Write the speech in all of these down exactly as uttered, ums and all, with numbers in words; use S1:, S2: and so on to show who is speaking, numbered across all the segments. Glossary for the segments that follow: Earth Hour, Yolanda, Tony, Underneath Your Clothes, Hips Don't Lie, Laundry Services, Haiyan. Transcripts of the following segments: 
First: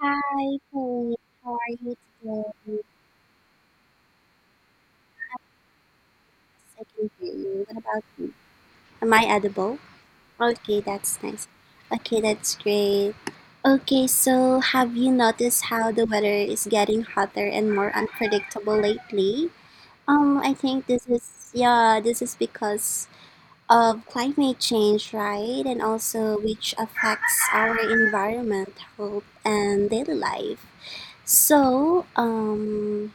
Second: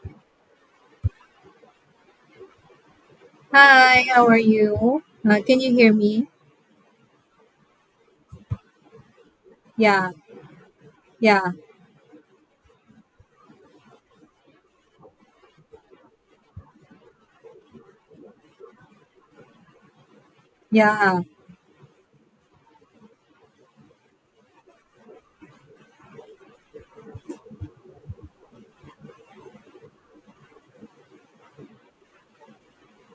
S1: Hi, Tony. How are you today? Yes,
S2: Hi, how are you? Uh, can you hear me?
S1: I can hear you. What about you? Am I edible?
S2: Yeah,
S1: Okay, that's nice.
S2: yeah,
S1: Okay, that's great. Okay, so have you noticed how the weather is getting hotter and more unpredictable lately? Um, I think this
S2: yeah.
S1: is, yeah, this is because of climate change, right? And also which affects our environment, health, and daily life. So, um,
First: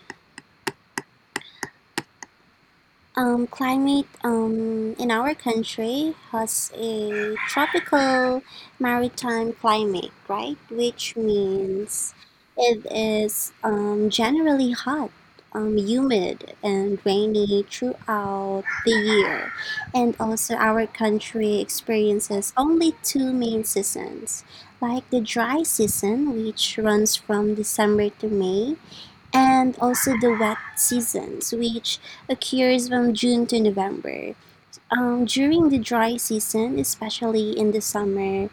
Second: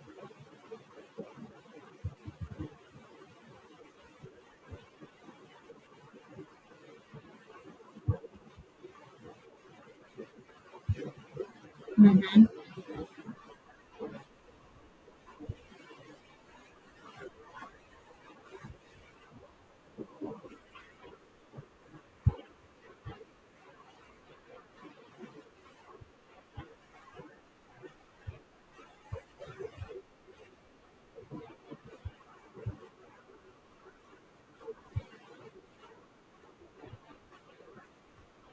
S1: Um, climate um, in our country has a tropical maritime climate, right? Which means
S2: Mhm.
S1: it is um, generally hot, um, humid, and rainy throughout the year. And also, our country experiences only two main seasons, like the dry season, which runs from December to May, and also the wet seasons, which occurs from June to November. Um, during the dry season, especially in the summer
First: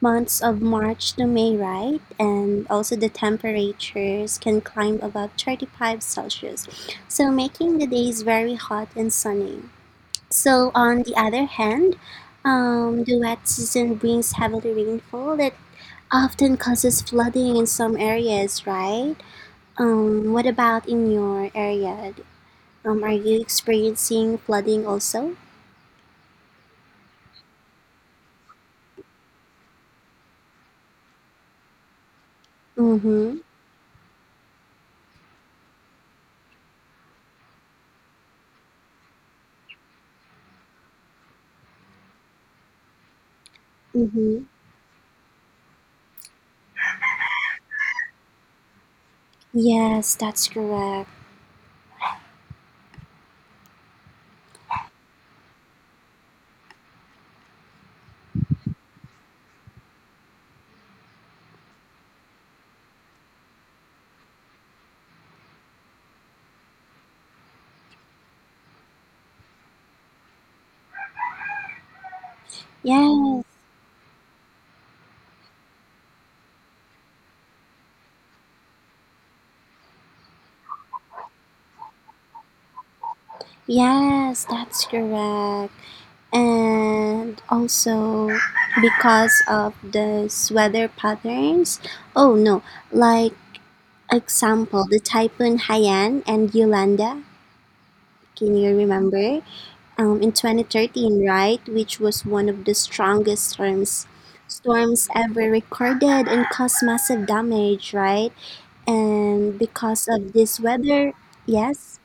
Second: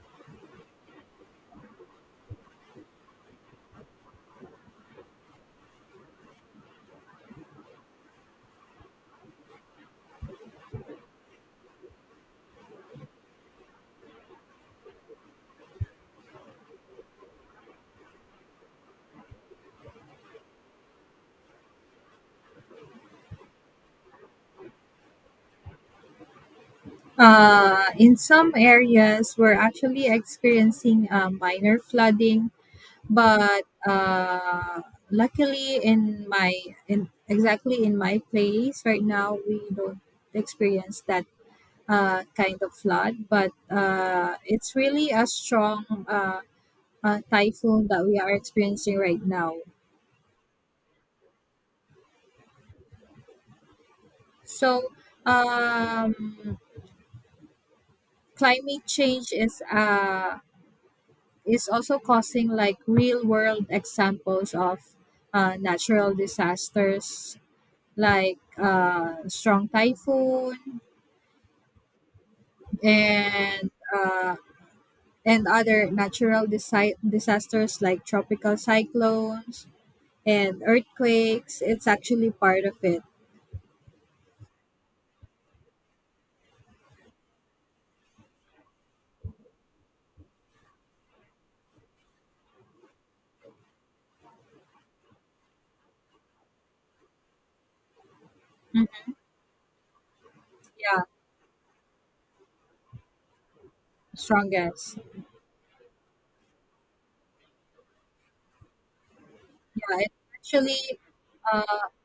S1: months of March to May, right? And also the temperatures can climb above thirty-five Celsius, so making the days very hot and sunny. So, on the other hand, um, the wet season brings heavy rainfall that often causes flooding in some areas, right? Um, what about in your area? Um, are you experiencing flooding also?
S2: Uh, in some areas, we're actually experiencing uh, minor flooding,
S1: Mm-hmm.
S2: but uh, luckily, in my in exactly in my place right now, we don't experience that uh, kind of flood. But uh,
S1: Mm-hmm.
S2: it's really a strong uh, uh, typhoon that we are experiencing right now.
S1: Yes, that's correct.
S2: So um climate change is uh, is also causing like real world examples of uh, natural disasters like uh, strong typhoon
S1: Yes,
S2: and uh, and other natural disi- disasters like tropical cyclones and earthquakes. It's actually part of it.
S1: yes, that's correct. And also because of these weather patterns. Oh no, like example, the typhoon Haiyan and Yolanda. Can you
S2: Mm,
S1: remember? Um, in
S2: yeah,
S1: twenty thirteen, right, which was one of the strongest storms
S2: strongest.
S1: storms ever recorded, and caused massive damage, right? And
S2: Yeah,
S1: because
S2: it
S1: of this
S2: actually
S1: weather,
S2: uh,
S1: yes,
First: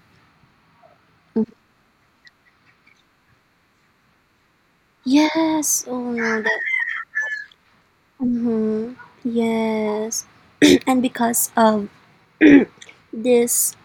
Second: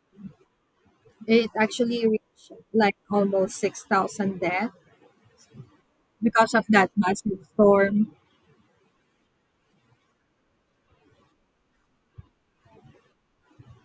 S2: it actually reached like almost six thousand deaths
S1: yes, oh no,
S2: because
S1: that,
S2: of that massive storm.
S1: mm-hmm, yes, and because of this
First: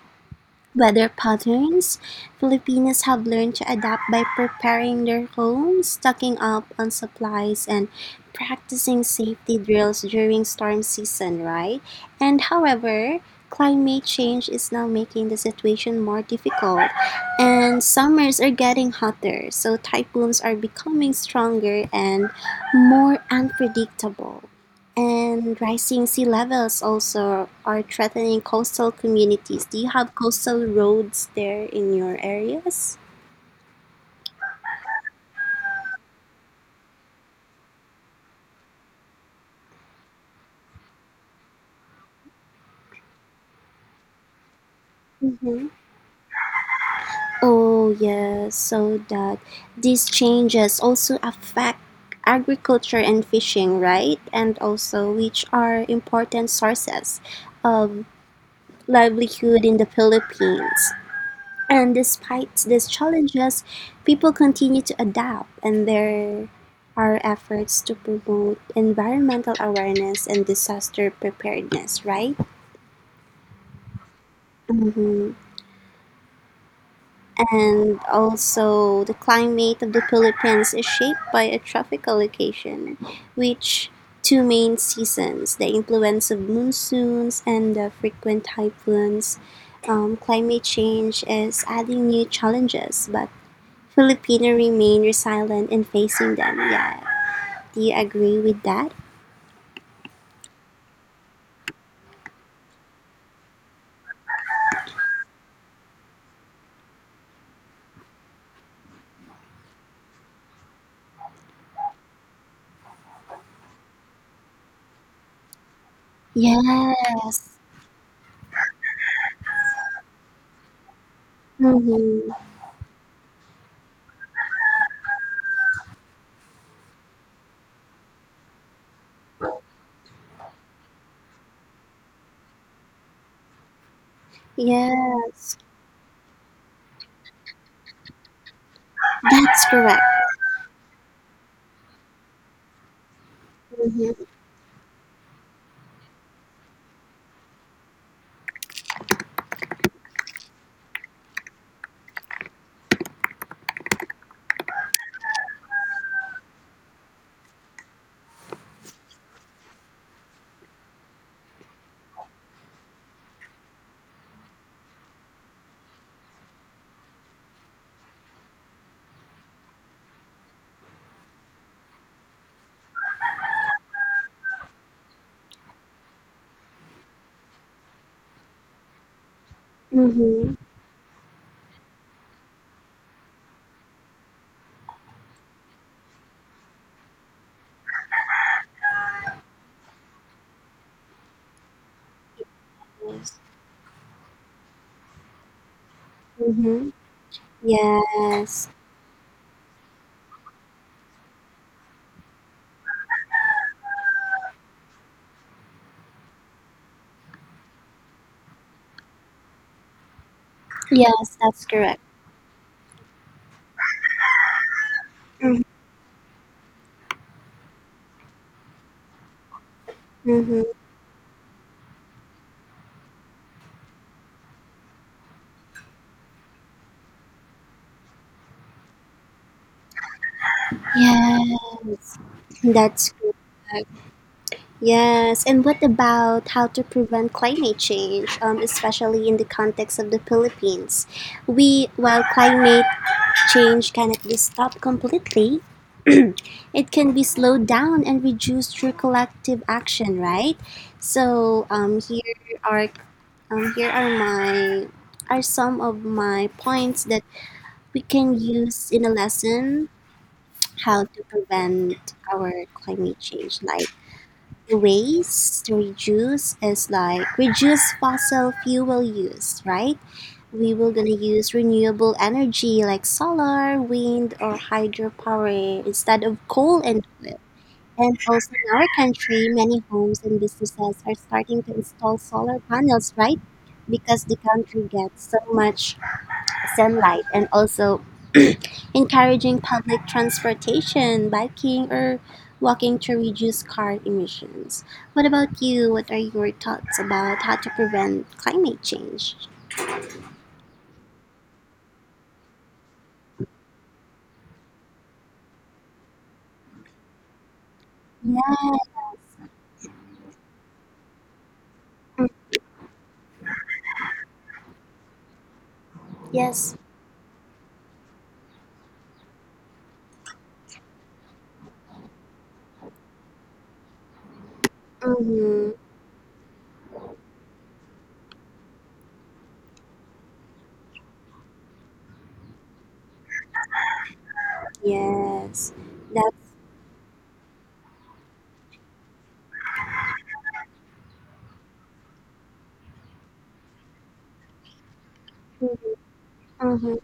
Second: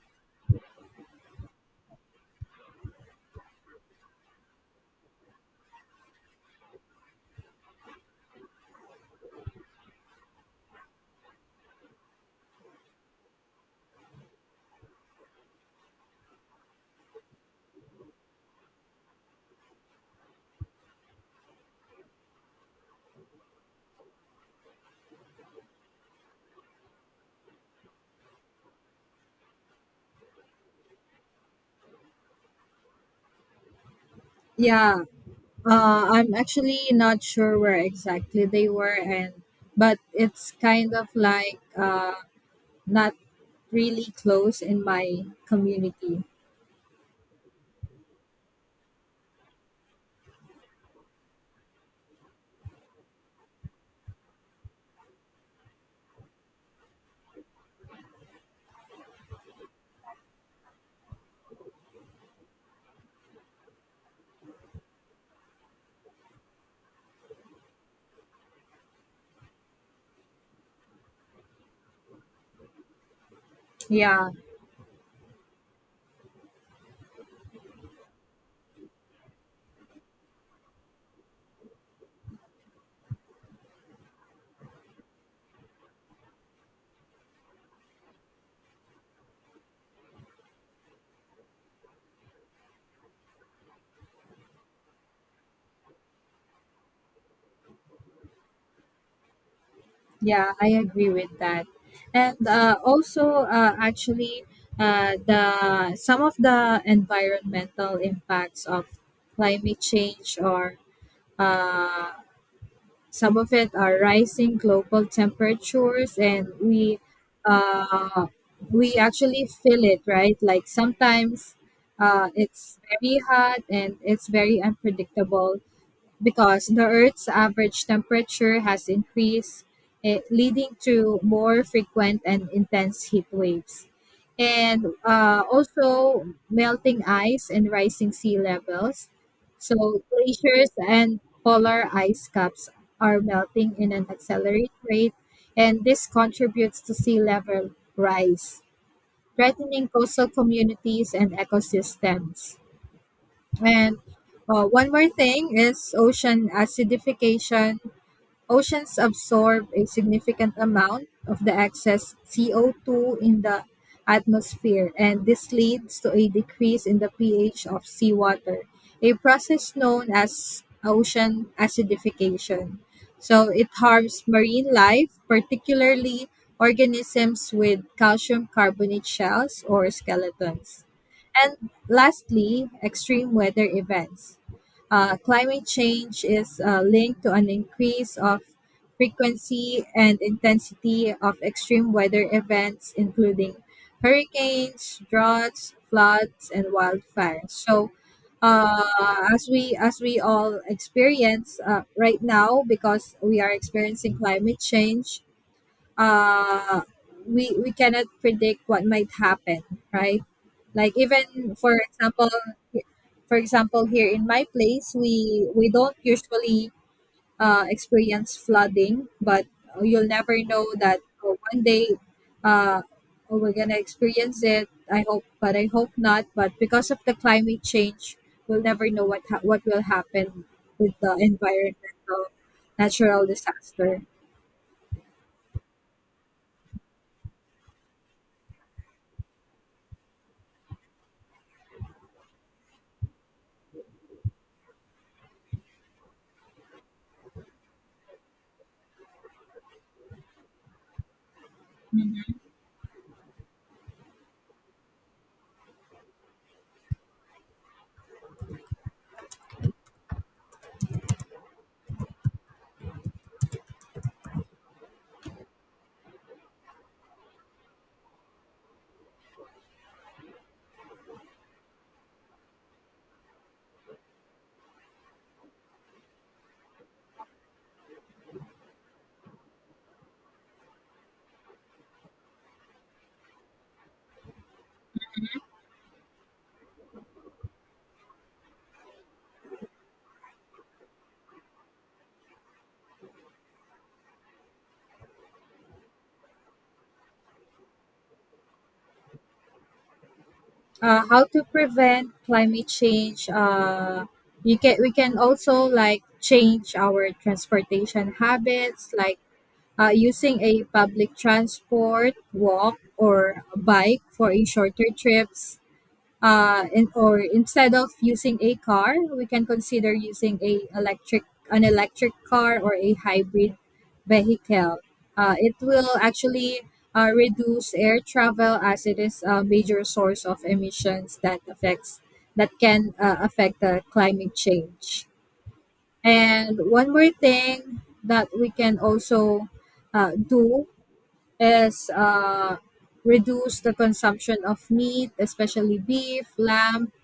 S1: weather patterns, Filipinos have learned to adapt by preparing their homes, stocking up on supplies, and practicing safety drills during storm season, right? And however, climate change is now making the situation more difficult, and summers are getting hotter, so typhoons are becoming stronger and more unpredictable. And rising sea levels also are threatening coastal communities. Do you have coastal roads there in your areas?
S2: Yeah, uh, I'm actually not sure where exactly they were, and but it's kind of like uh, not really close in my
S1: Mm-hmm.
S2: community.
S1: Oh, yes. So that these changes also affect agriculture and fishing, right? And also, which are important sources of livelihood in the Philippines. And despite these challenges, people continue to adapt, and there are efforts to promote environmental awareness and disaster preparedness, right?
S2: Yeah,
S1: Hmm. And also, the climate of the Philippines is shaped by a tropical location, which two main seasons, the influence of monsoons and the frequent typhoons. Um, climate change is adding new challenges, but Filipino remain resilient in facing them, yeah. Do you agree with that?
S2: yeah, I agree with that. And uh, also, uh, actually, uh, the some of the environmental impacts of climate change or uh, some of it are rising global temperatures, and we
S1: Yes.
S2: uh, we actually feel it, right? Like sometimes uh,
S1: Mhm.
S2: it's very hot and it's very unpredictable because the Earth's average temperature has increased, eh, leading to more frequent and intense heat waves. And uh,
S1: Yes.
S2: also melting ice and rising sea levels.
S1: That's
S2: So,
S1: correct.
S2: glaciers and polar ice caps are melting in an
S1: Mhm.
S2: accelerated rate, and this contributes to sea level rise, threatening coastal communities and ecosystems. And uh, one more thing is ocean acidification. Oceans absorb a significant amount of the excess C O two in the atmosphere, and this leads to a decrease in the pH of seawater, a process known as ocean acidification. So it harms marine life, particularly organisms with calcium carbonate shells or
S1: Mhm.
S2: skeletons. And lastly, extreme weather events. Uh, climate change is uh, linked to an increase of frequency and intensity of extreme weather events,
S1: Yes.
S2: including hurricanes, droughts, floods, and
S1: Mhm.
S2: wildfires. So,
S1: Yes.
S2: uh, as we as we all experience uh, right now, because we are experiencing climate change, uh we we cannot predict what might happen, right? Like even
S1: Yes, that's
S2: for
S1: correct.
S2: example for example, here in my place, we we don't usually uh experience flooding, but you'll never
S1: Mm-hmm.
S2: know that. Oh, one day, uh oh, we're gonna experience it. I hope, but I hope not. But because of the climate change, we'll never know what ha- what will happen with the
S1: Yes.
S2: environmental
S1: That's
S2: natural
S1: correct.
S2: disaster.
S1: Yes. And what about how to prevent climate change, um, especially in the context of the Philippines? We, while climate change cannot be stopped completely, it can be slowed down and reduced through collective action, right? So um, here are um, here are my are some of my points that we can use in a lesson how to prevent our climate change. Like the ways to reduce is like reduce fossil fuel use, right? We will gonna use renewable energy like solar, wind, or hydropower instead of coal and oil, and also in our country, many homes and businesses are starting to install solar panels, right? Because the country gets so much sunlight, and also encouraging public transportation, biking, or walking to reduce car emissions. What about you? What are your thoughts about how to prevent climate change?
S2: Uh, how to prevent climate change? uh, you can We can also like change our transportation
S1: Yeah.
S2: habits, like uh, using a public transport, walk or bike for a shorter trips, uh,
S1: Yes.
S2: in, or instead of using a car, we can consider using a electric an electric car or a hybrid vehicle. Uh, it
S1: Mm-hmm.
S2: will actually uh, reduce air travel as it is a major source of emissions that affects that can uh, affect the climate change.
S1: Yes. That's,
S2: And one more thing that we can also uh, do is uh, reduce the consumption of meat, especially beef, lamb,
S1: mm-hmm.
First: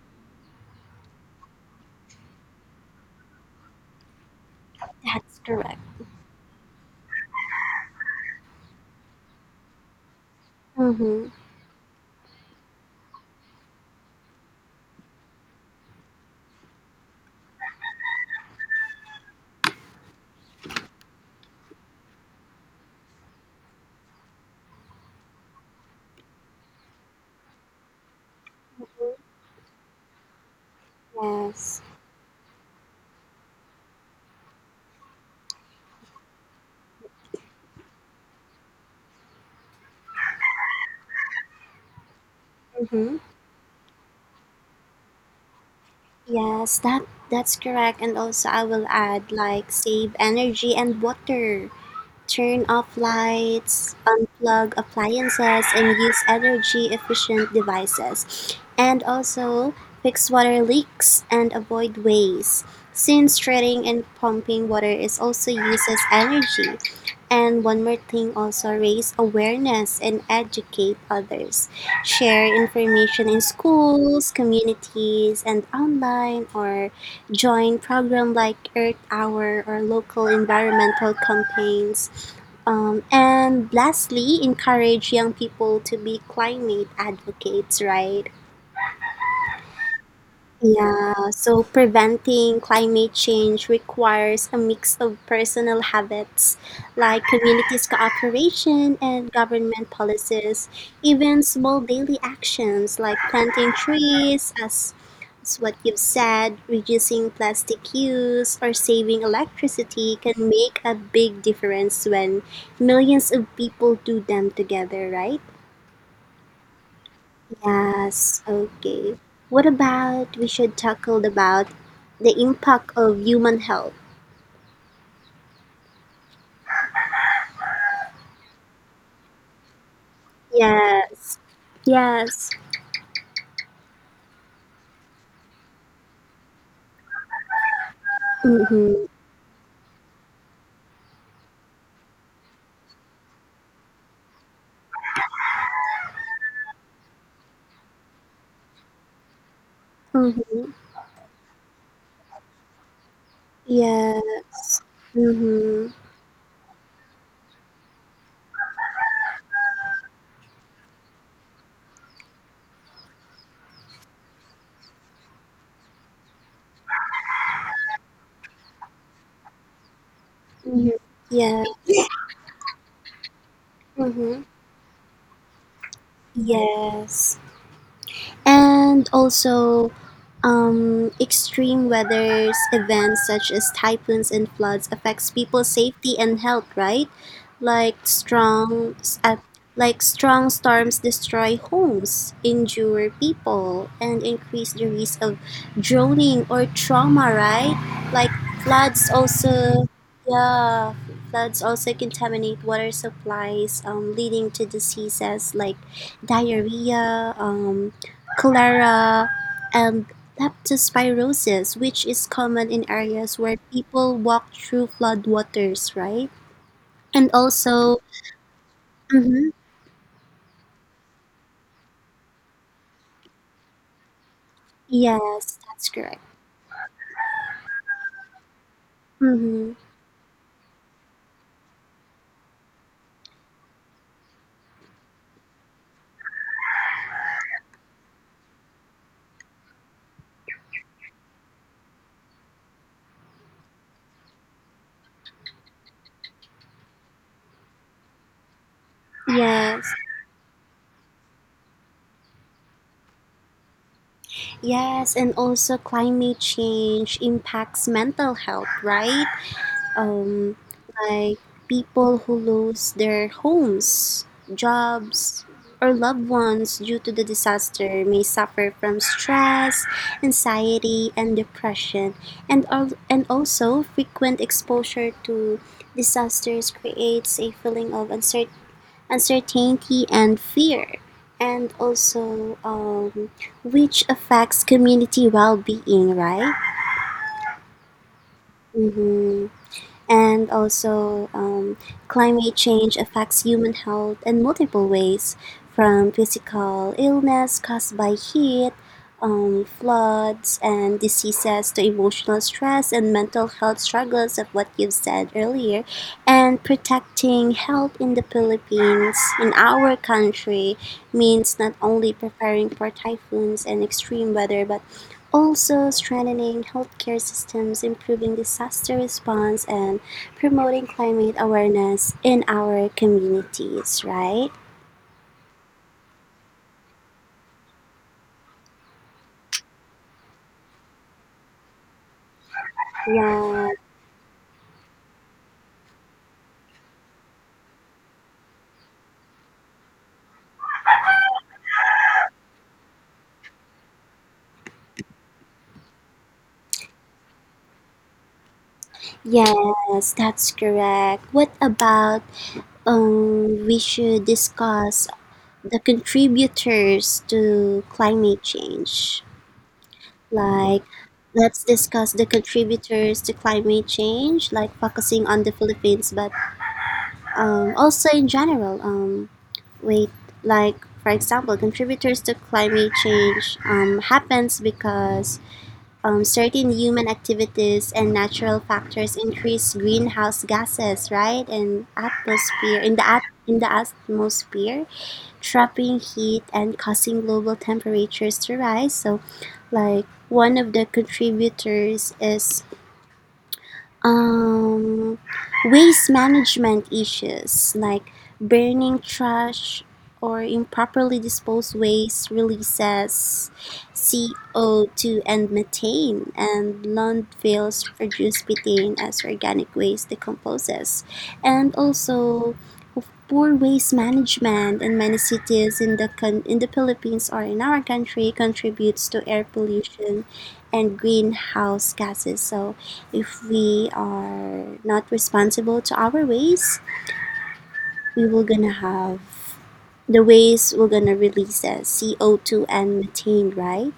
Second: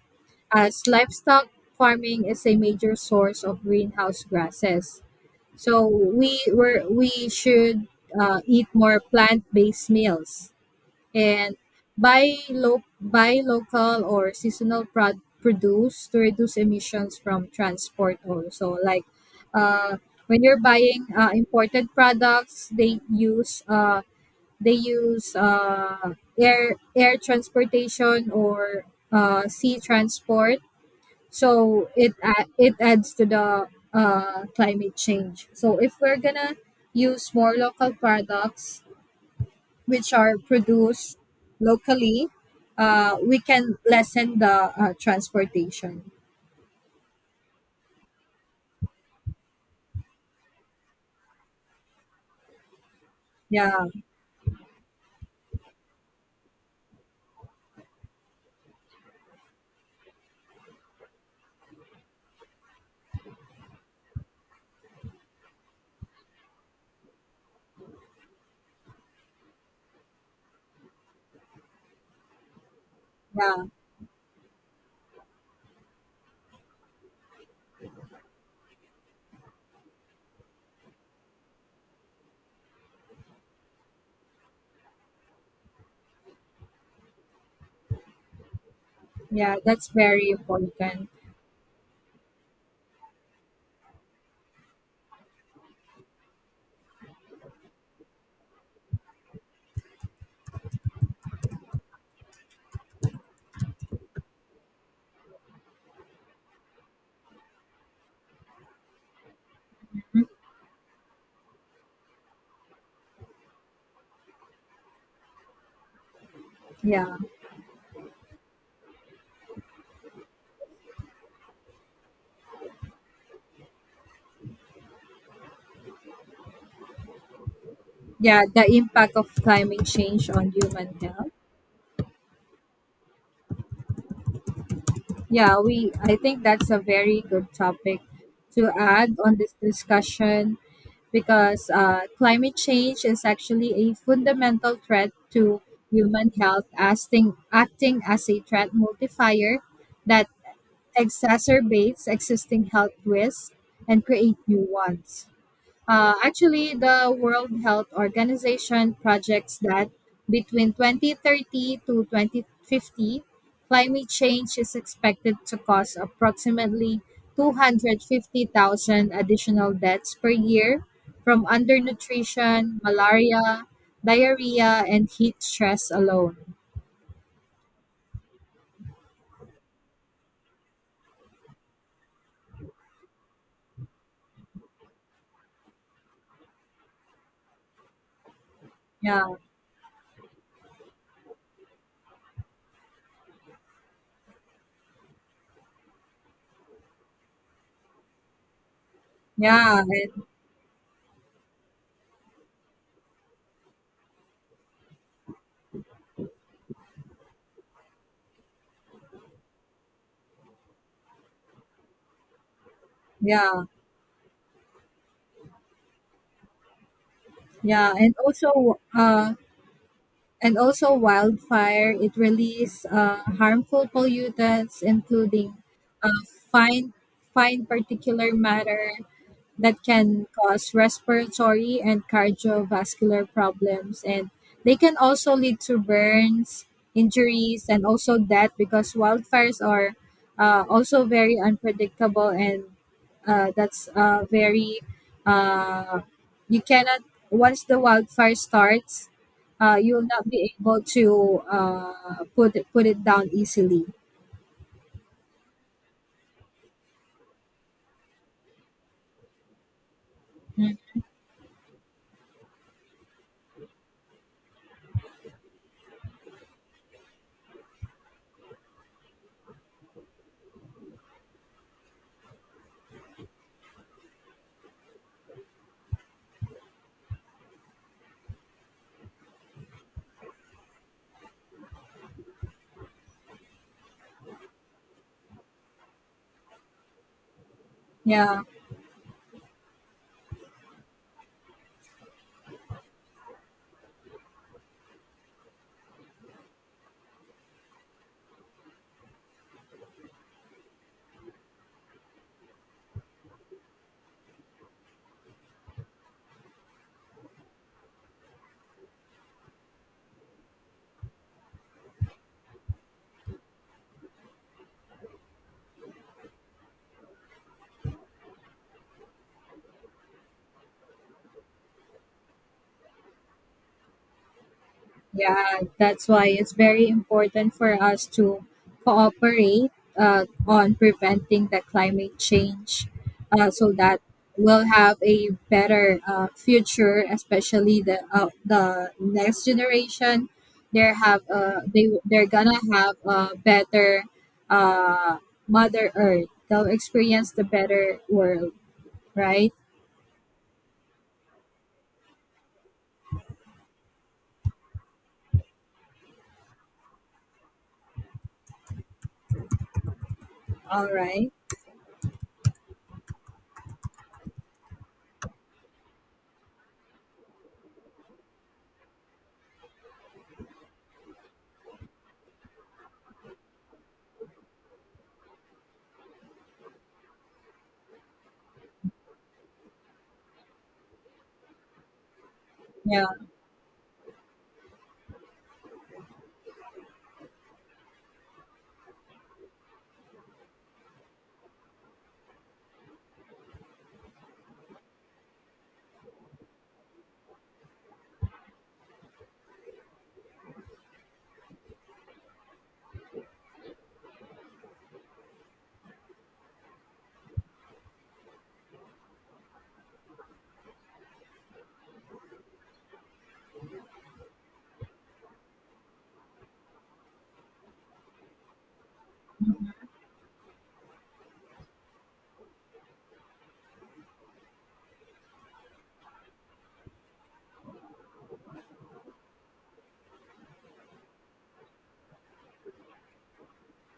S2: as livestock farming is a major source of greenhouse gases.
S1: That's correct.
S2: So we were we should uh, eat more plant-based meals
S1: Mm-hmm.
S2: and buy lo- buy local or seasonal prod- produce to reduce emissions from transport. Also, like uh, when you're buying uh, imported products, they use uh, they use uh, air air transportation or uh, sea transport,
S1: Yes.
S2: so it a- it adds to the uh, climate change. So if we're gonna use more local products which are produced locally, uh,
S1: Mm-hmm.
S2: we can lessen the uh, transportation.
S1: Yes, that that's correct. And also I will add like save energy and water. Turn off
S2: Yeah,
S1: lights, unplug appliances, and use energy efficient devices. And also fix water leaks and avoid waste, since treating and pumping water is also uses energy. And one more thing, also raise awareness and educate others. Share information in
S2: yeah,
S1: schools, communities, and online, or join program like Earth Hour or local environmental campaigns. Um, and lastly, encourage young people to be climate advocates, right?
S2: yeah, that's very important.
S1: Yeah, so preventing climate change requires a mix of personal habits like communities cooperation and government policies, even small daily actions like planting trees, as as what you've said, reducing plastic use or saving electricity
S2: Hmm,
S1: can make a big difference when millions of people do them together, right?
S2: yeah.
S1: Yes, okay. What about we should tackle about the impact of human health?
S2: Yeah, the impact of climate change on human health.
S1: Yes, yes.
S2: Yeah, we I think that's a very good topic to
S1: Mm-hmm.
S2: add on this discussion, because uh, climate change is actually a fundamental threat to human health, acting, acting as a threat multiplier that
S1: Mm-hmm.
S2: exacerbates existing health risks and create new
S1: Yes.
S2: ones.
S1: Mm-hmm.
S2: Uh, actually, the World Health Organization projects that between twenty thirty to twenty fifty, climate change is expected to cause approximately two hundred fifty thousand additional deaths per year
S1: Mm-hmm.
S2: from
S1: Yeah.
S2: undernutrition, malaria,
S1: Mm-hmm.
S2: diarrhea, and heat stress alone.
S1: Yes. And also um, extreme weather events such as typhoons and floods affects people's safety and health, right? Like strong
S2: Yeah,
S1: uh, like strong storms destroy homes, injure people, and increase the risk of drowning or trauma, right? Like floods
S2: yeah,
S1: also,
S2: and
S1: yeah, floods also contaminate water supplies, um, leading to diseases like diarrhea, um, cholera, and leptospirosis, which is common in areas where
S2: yeah,
S1: people walk through floodwaters, right? And
S2: yeah.
S1: also,
S2: And also, uh,
S1: hmm,
S2: and also wildfire. It releases uh, harmful pollutants, including
S1: yes, that's
S2: uh,
S1: correct.
S2: fine fine particular matter
S1: Hmm.
S2: that can cause respiratory and cardiovascular problems, and they can also lead to burns, injuries, and also death, because wildfires are uh, also very unpredictable and uh, that's uh, very uh, you cannot— once the wildfire starts, uh,
S1: Yes,
S2: you will not be able to uh, put it, put it down easily.
S1: yes, and also climate change impacts mental health, right? um, like people who lose their homes, jobs, or loved ones due to the disaster may suffer from stress, anxiety, and depression. And, al- and also, frequent exposure to disasters creates a feeling of uncer- uncertainty and fear. And also, um, which affects community well being, right?
S2: Yeah.
S1: Mm-hmm. And also um, climate change affects human health in multiple ways, from physical illness caused by heat, um, floods and diseases, to emotional stress and mental health struggles of what you've said earlier. And protecting health in the Philippines in our country means not only preparing for typhoons and extreme weather, but also strengthening healthcare systems, improving disaster response, and promoting climate awareness in our communities, right?
S2: Yeah, that's why it's very important for us to cooperate uh, on preventing the climate change, uh,
S1: Yeah,
S2: so that we'll have a better uh, future, especially the uh, the next generation. They have uh, they they're gonna have a better uh, Mother Earth. They'll experience the better world, right?
S1: yes, that's correct. What about um, we should discuss the contributors to climate change? Like,
S2: All right.
S1: let's discuss the contributors to climate change, like focusing on the Philippines, but um, also in general. Um, Wait, like, for example, contributors to climate change um, happens because um, certain human activities and natural factors increase greenhouse gases, right? And atmosphere in
S2: Yeah.
S1: the at in the atmosphere, trapping heat and causing global temperatures to rise. So, like one of the contributors is um, waste management issues like burning trash or improperly disposed waste releases C O two and methane, and landfills produce methane as organic waste decomposes. And also, of poor waste management in many cities in the con- in the Philippines or in our country contributes to air pollution and greenhouse gases. So if we are not responsible to our ways, we will gonna have the ways will gonna release as C O two and methane, right?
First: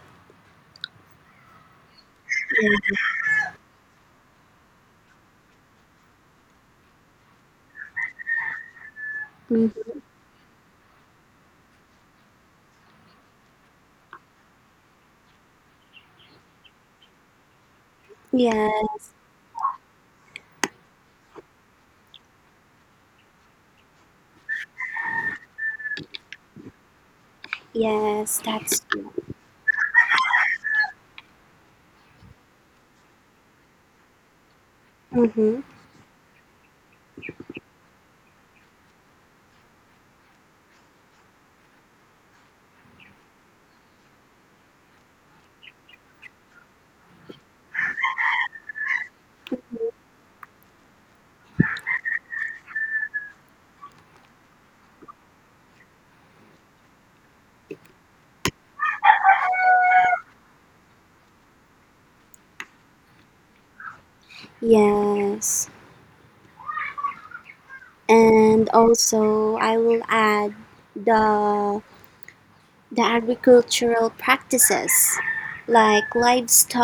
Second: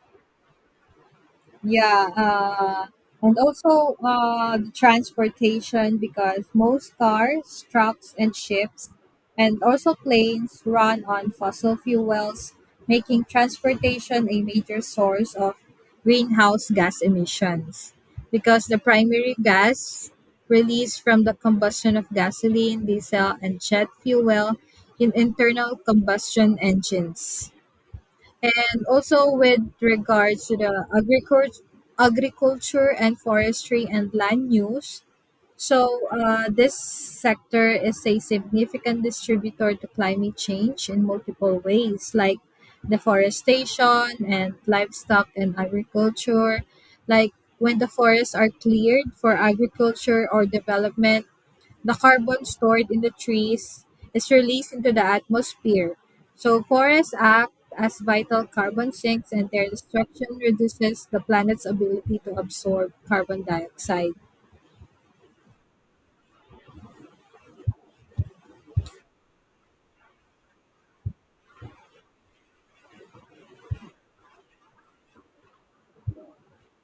S2: Yeah, uh,
S1: Yeah.
S2: and also uh, the transportation, because most cars, trucks, and ships, and also
S1: Mhm.
S2: planes run on fossil fuels, making transportation a major source of greenhouse gas emissions. Because
S1: Yeah.
S2: the primary gas released from the combustion of gasoline, diesel, and jet fuel in internal combustion engines.
S1: Yes, that's
S2: And
S1: true.
S2: also with regards to the agriculture, agriculture and forestry and land use.
S1: Mm-hmm.
S2: So uh, this sector is a significant distributor to climate change in multiple ways, like deforestation and livestock and agriculture. Like when the forests are cleared for agriculture or development, the carbon stored in the trees is released into the atmosphere. So forests act as vital carbon sinks and their destruction reduces the planet's ability to absorb carbon dioxide.
S1: Yes. And also, I will add the the agricultural practices like livestock